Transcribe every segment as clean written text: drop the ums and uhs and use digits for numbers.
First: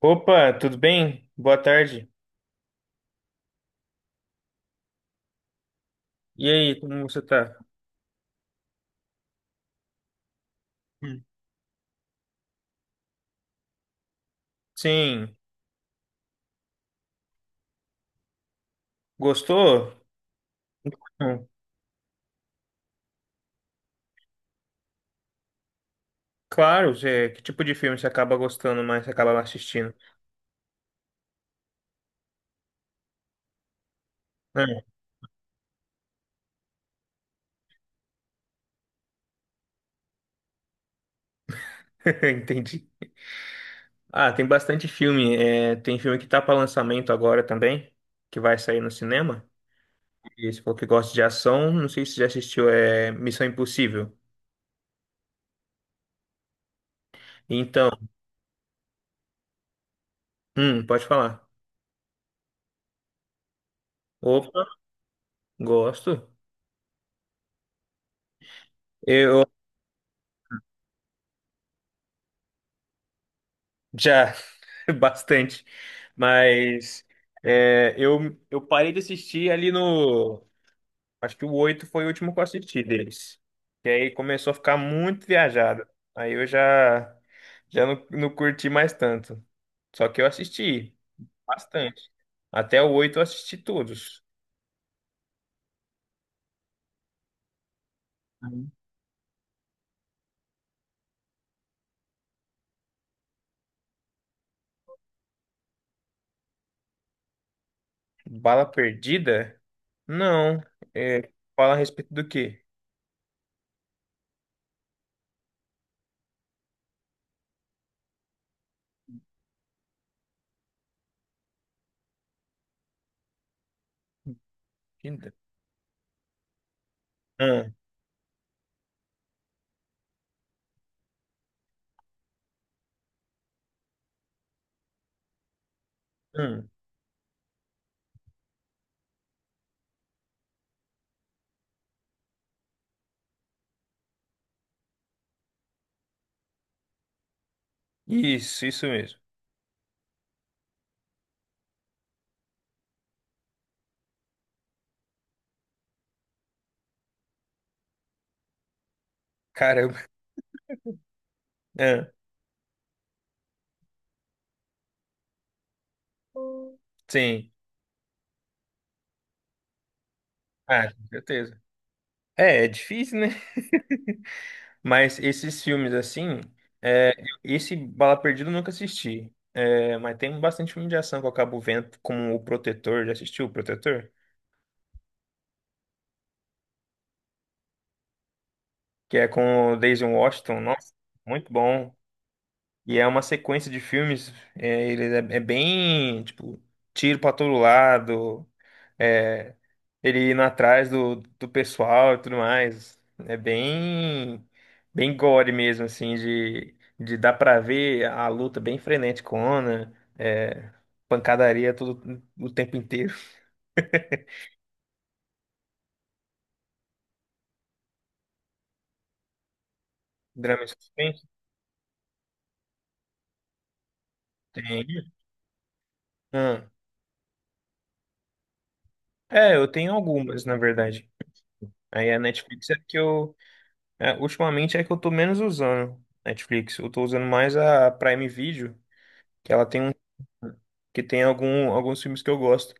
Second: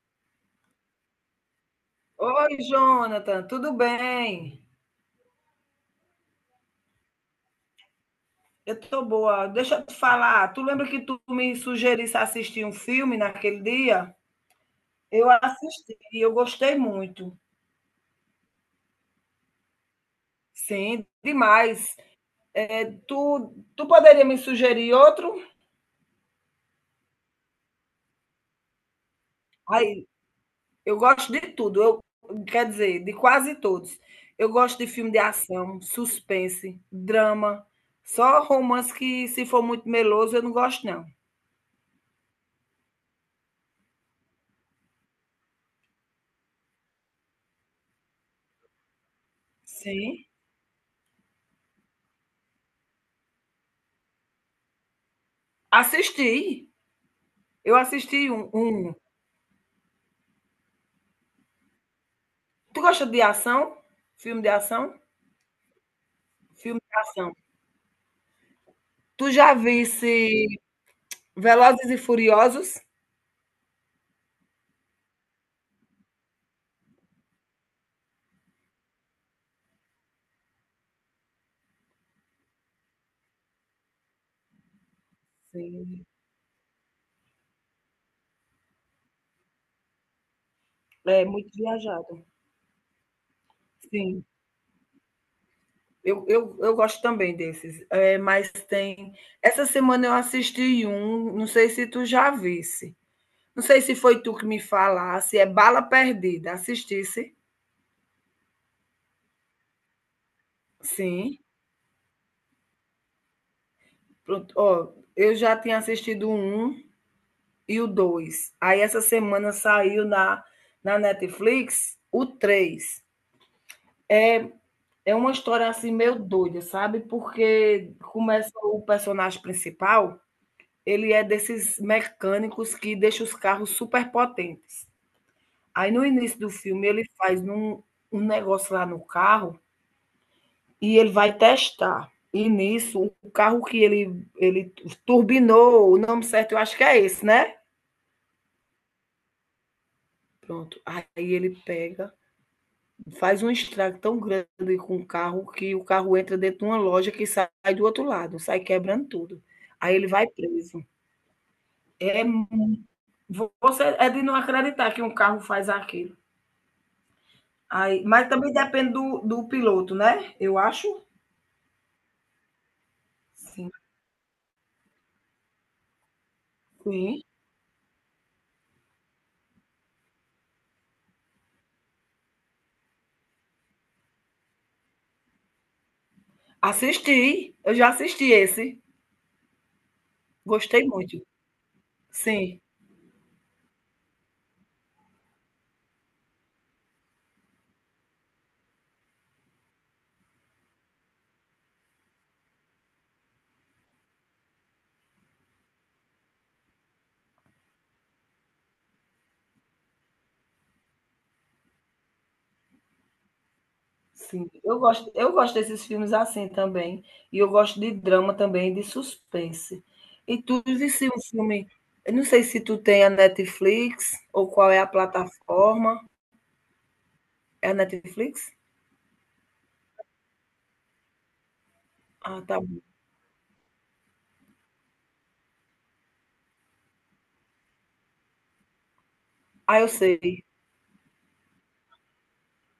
Opa, tudo bem? Boa tarde. Oi, Jonathan, tudo bem? E aí, como você tá? Eu tô boa. Deixa eu te falar, tu lembra que tu Hum. me sugerisse assistir um filme naquele dia? Eu Sim, assisti e eu gostei muito. gostou? Sim, Hum, demais. É, Tu poderia me sugerir outro? Claro, Zé. Que tipo de filme você acaba gostando mais, você acaba assistindo? Aí, eu gosto de tudo, eu, quer dizer, de quase todos. Eu gosto de Ah, filme de ação, suspense, drama, só romance que se for muito meloso eu não gosto não. entendi. Ah, tem bastante filme. É, tem filme que tá para lançamento agora também, que vai sair no cinema. Sim. E você falou que gosta de ação, não sei se você já assistiu, é Missão Impossível. Assisti. Eu Então, assisti um, um pode falar. Tu gosta de ação? Filme de Opa, ação? gosto. Filme de ação. Tu Eu já visse Velozes e Furiosos? Já, bastante. Mas eu parei de assistir ali no. Acho que o 8 foi o último que eu assisti deles. E aí começou a ficar muito viajado. Sim. Aí eu já não curti mais tanto. Só que eu assisti É muito bastante. viajado. Até o oito eu assisti todos. Sim. Eu gosto também desses. É, mas Uhum. tem. Essa semana eu assisti um, não sei se tu já visse. Não sei se foi tu que me falasse, é Bala Perdida. Assistisse? Bala Perdida? Não. É, Sim. fala a respeito do quê? Pronto. Ó, eu já tinha assistido o um e o dois. Aí essa semana saiu na Netflix o três. É uma história assim meio doida, sabe? Hum, Porque começa o personagem principal, ele é desses mecânicos que deixa os carros super potentes. Aí no início do hum. filme ele faz um negócio lá no carro e ele vai testar. E nisso, o carro que ele turbinou, o nome certo eu acho que é esse, né? Isso, isso mesmo. Pronto. Aí ele pega. Faz um estrago tão grande com o carro que o carro entra dentro de uma loja que sai do outro lado, sai quebrando tudo. Aí Caramba. ele vai preso. É, você é de não acreditar que um carro faz aquilo. Sim, Aí, mas também depende do piloto, né? Eu acho. ah, com certeza. É difícil, né? Sim. Mas esses filmes assim, é, Sim. esse Bala Perdida eu nunca assisti. É, mas tem bastante filme de ação que eu acabo vendo, como O Protetor, já assistiu O Protetor? Assisti, eu já assisti esse. Que é com o Daisy Washington, Gostei nossa, muito. muito bom. Sim. E é uma sequência de filmes, ele é bem, tipo, tiro pra todo lado. É, ele indo atrás do pessoal e tudo mais. É bem gore mesmo, assim, de dar pra ver a luta bem freneticona, é, pancadaria todo, o tempo inteiro. Sim, eu gosto desses filmes assim também. E eu gosto de drama também, de suspense. E Drama e tudo isso é um suspense? filme. Eu não sei se tu tem a Netflix ou qual é a Tem. plataforma. Ah, É a Netflix? Eu tenho algumas, na verdade. Aí a Ah, tá Netflix é bom. que eu. Ultimamente é que eu tô menos usando Netflix. Eu tô usando mais a Prime Video, que ela Ah, tem eu um, sei. que tem alguns filmes que eu gosto.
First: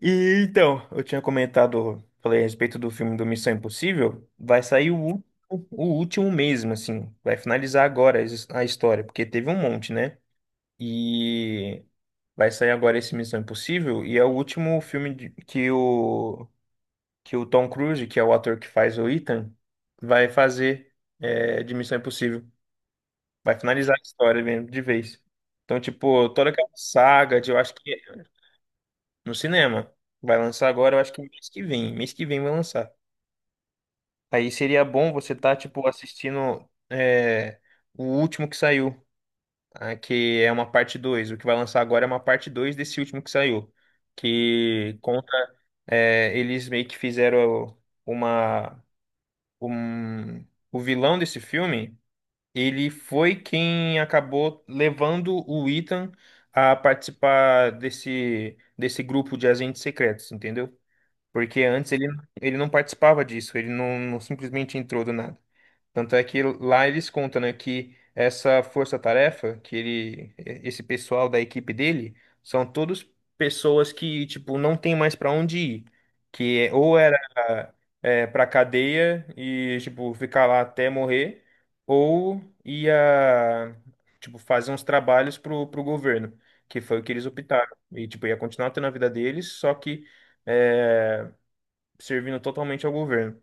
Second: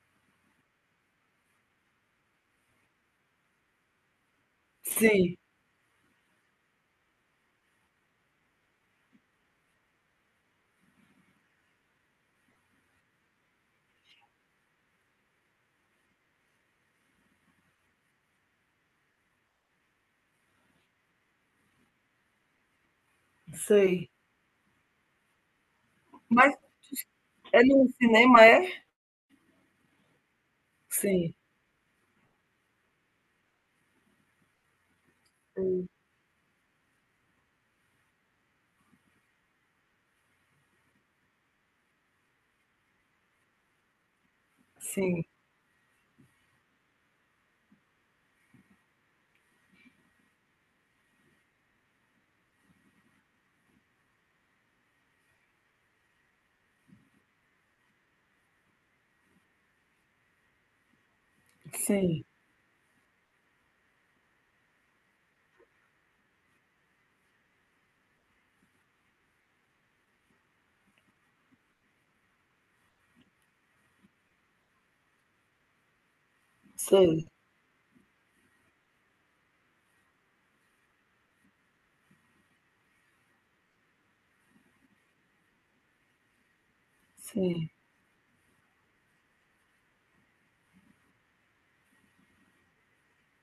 E então, eu tinha comentado, falei a respeito do filme do Missão Impossível, vai sair Sim, o último mesmo, assim, vai finalizar agora a história, porque teve um monte, né? E vai sair agora esse Missão Impossível, e é o último filme que o Tom Cruise, que é o ator que faz o Ethan, vai fazer de Missão Impossível. Vai finalizar a sei. história mesmo, de vez. Então, tipo, toda Mas aquela saga de, eu é acho no que cinema, é? no cinema. Vai lançar agora, eu acho que Sim, mês que vem. Mês que vem vai lançar. Aí seria bom você estar, tipo, assistindo o último que saiu, ah, que é uma parte dois. O que vai lançar agora é uma parte 2 desse último que saiu. Que sim, conta. Eles meio que fizeram uma. Um, o vilão desse filme, ele foi quem acabou levando o Ethan a participar desse grupo de agentes secretos, entendeu? Porque antes ele, sim. ele não participava disso, ele não simplesmente entrou do nada. Tanto é que lá eles contam, né, que essa força-tarefa, que ele, esse pessoal da equipe dele, são todos pessoas que, tipo, não tem mais para onde ir. Ou era Sei, pra cadeia e, tipo, ficar lá até morrer, ou ia, tipo, fazer uns trabalhos pro governo, que foi o que eles sim. optaram. E, tipo, ia continuar tendo a vida deles, só que. é, Servindo totalmente ao governo.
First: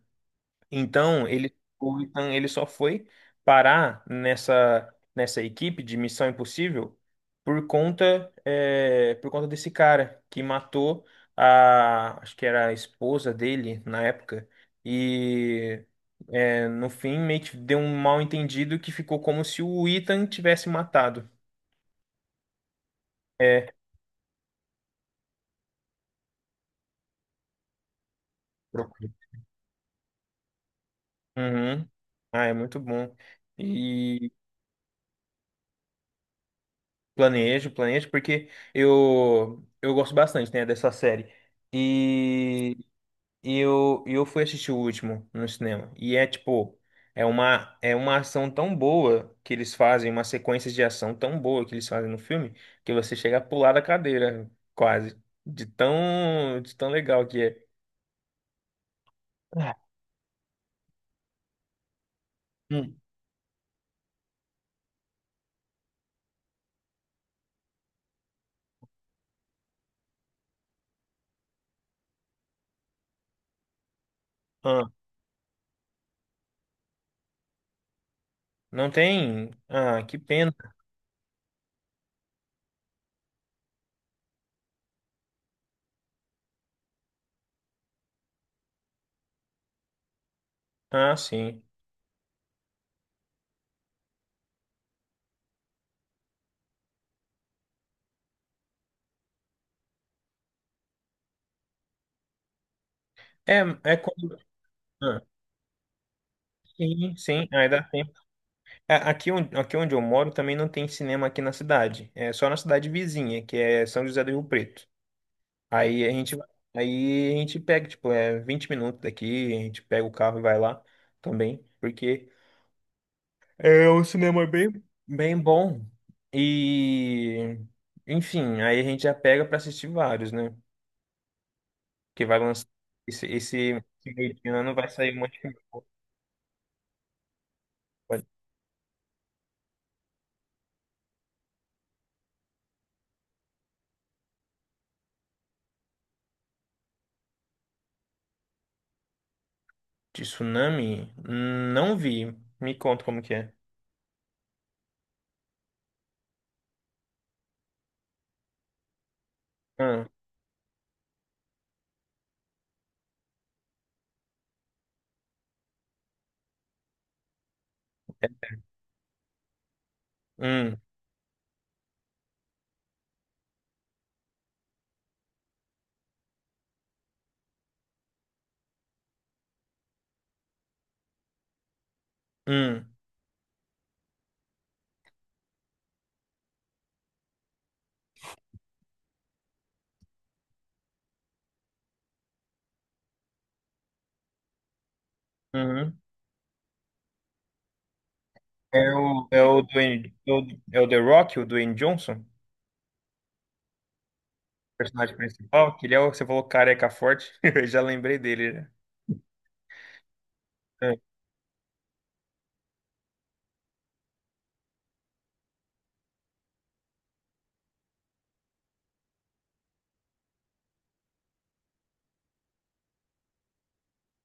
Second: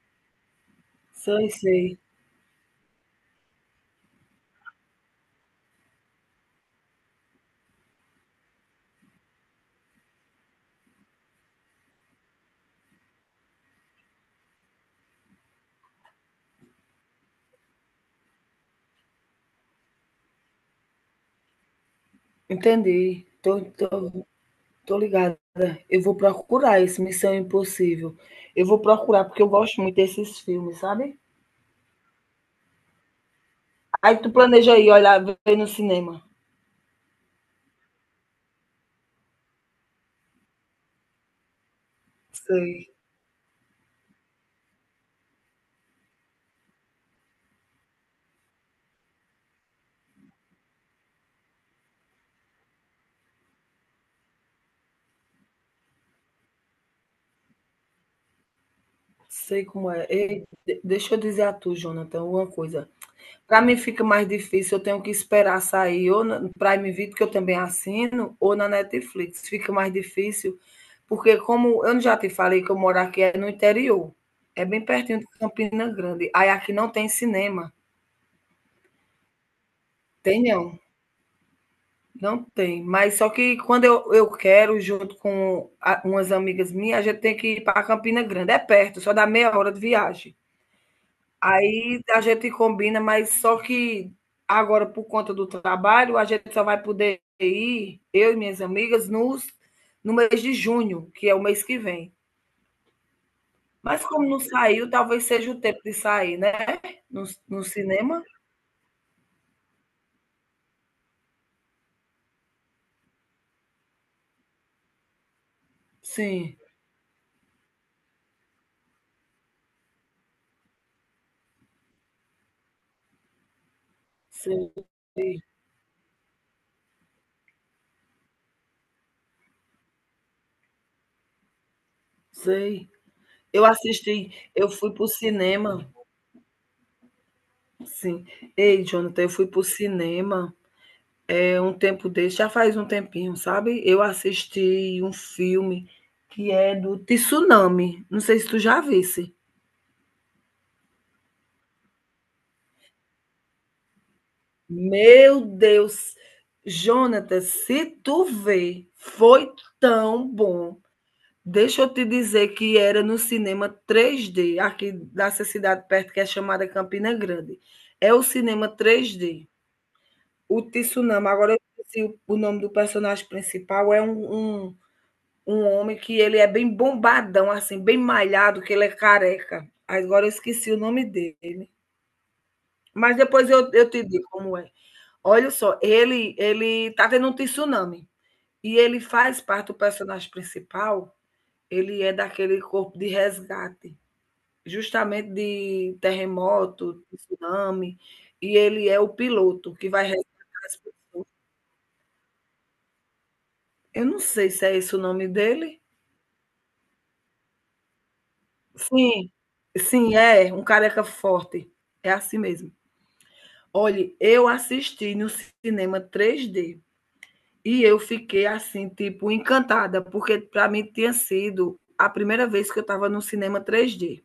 Então, Sei, ele, sei. o Ethan, ele só foi parar nessa equipe de Missão Impossível por conta desse cara que matou acho que era a esposa dele na época. E no fim, meio que deu um mal entendido que ficou como se o Ethan tivesse matado. Entendi. Tô, É. tô Tô ligada. Eu vou procurar esse Missão Impossível. Eu vou Procure. procurar, porque eu gosto muito desses filmes, sabe? Uhum. Ah, é muito bom. Aí tu e planeja aí, olha, ver no cinema. Planejo, planejo, porque eu gosto bastante, né, dessa série. E Sei, e eu fui assistir o último no cinema. E é tipo, é uma ação tão boa que eles fazem, uma sequência de ação tão boa que eles fazem no filme, que você chega a pular da cadeira, quase. De tão legal que é. sei Ah, como é. Ei, deixa eu dizer a tu, Jonathan, uma coisa. hum, Para mim fica mais difícil, eu tenho que esperar sair ou no Prime Video, que eu também assino, ou na Netflix. Fica mais difícil, porque como eu já te falei que eu moro aqui é no interior, é ah, bem pertinho de Campina Grande. Aí aqui não tem cinema. não tem. Ah, que Tem pena. não. Não tem, mas só que quando eu quero, junto com umas amigas minhas, a gente tem que ir para Campina Grande. É perto, só dá meia hora de viagem. Ah, sim. Aí a gente combina, mas só que agora, por conta do trabalho, a gente só vai poder ir, eu e minhas amigas, no mês de junho, que é o mês que vem. É, é Mas como quando. não saiu, Ah, talvez seja o tempo de sair, né? sim, No, sim, no ainda dá tempo. cinema? É, aqui, aqui onde eu moro também não tem cinema aqui na cidade. É só na cidade vizinha, que é São José do Rio Preto. Aí a gente, Sim, aí a gente pega, tipo, é 20 minutos daqui, a gente pega o carro e vai lá também, porque é um cinema bem, sei, bem bom. E, enfim, aí a gente já pega pra assistir vários, né? Que vai lançar sei. esse, esse, Eu esse meio de assisti, eu ano vai fui para o sair um monte de filme. cinema. Sim. Ei, Jonathan, eu fui pro cinema, é um tempo desse, já faz um tempinho, sabe? Eu assisti um filme que é do Tsunami, não sei se tu já visse. De tsunami? Não vi. Me conta como que é. Meu Deus! Jonathan, se tu vê, foi Hum, tão bom. Deixa eu te dizer que era no cinema 3D, aqui dessa cidade perto que é chamada Campina Grande. É o é- cinema 3D. O hum. Tsunami, agora eu esqueci o nome do personagem principal, é um homem que ele é bem bombadão, assim, bem malhado, que ele é careca. Agora eu esqueci o nome dele. Hum. Mas depois eu te digo como é. Olha só, ele tá tendo um tsunami. E ele faz parte do personagem principal, ele é daquele corpo de resgate, justamente de Uhum. terremoto, tsunami, e ele É é o o, é o piloto que vai Dwayne, resgatar é o as é o The pessoas. Rock, o Dwayne Johnson, o Eu não sei se é esse o personagem nome principal, dele. que ele é o que você falou careca forte, eu já lembrei dele, né? Sim, sim, é, um careca forte. É assim mesmo. Olhe, eu assisti no cinema 3D e eu fiquei assim, tipo, encantada, porque para mim tinha sido a primeira vez que eu estava no cinema 3D.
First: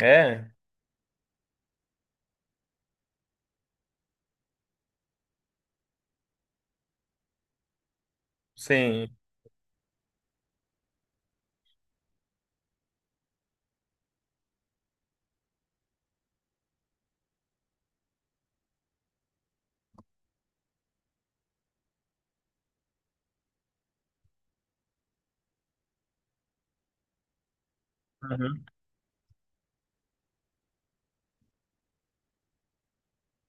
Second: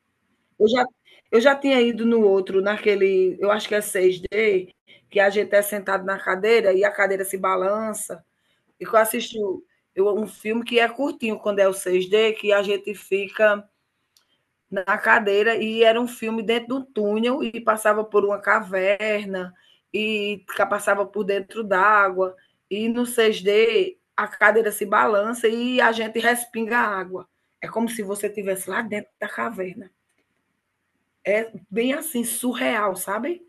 É, é, Eu já, eu já tinha ido no outro, naquele, eu acho que é 6D, que a gente é sentado na cadeira e a cadeira se balança. E que eu sim. assisti um filme que é curtinho quando é o 6D, que a gente fica na cadeira e era um filme dentro de um túnel e passava por uma caverna e passava por dentro d'água e no 6D a cadeira se balança e a gente respinga a água. É como se você Uhum, estivesse lá dentro da caverna. É bem assim, surreal, sabe?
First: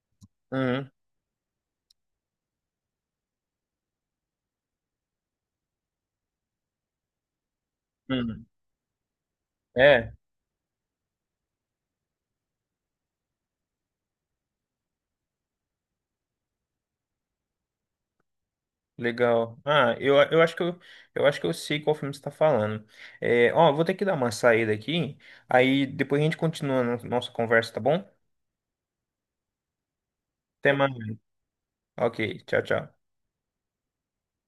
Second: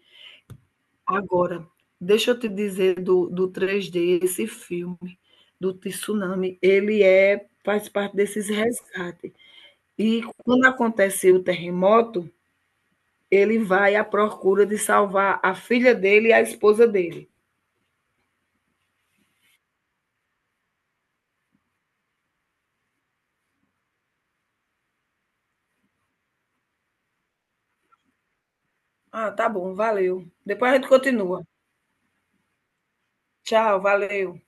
uhum, Agora, deixa eu te dizer do 3D, esse filme do tsunami, ele faz parte uhum. desses resgates. É, E quando acontece o terremoto, ele vai à procura de salvar a filha dele e a esposa dele. Legal. Ah, eu acho que eu sei qual filme você está falando. Ó, vou ter que dar uma saída aqui, aí depois a gente continua a nossa conversa, tá bom? Ah, tá bom, valeu. Depois Até a gente mais. continua. Ok, tchau, tchau. Tchau, valeu.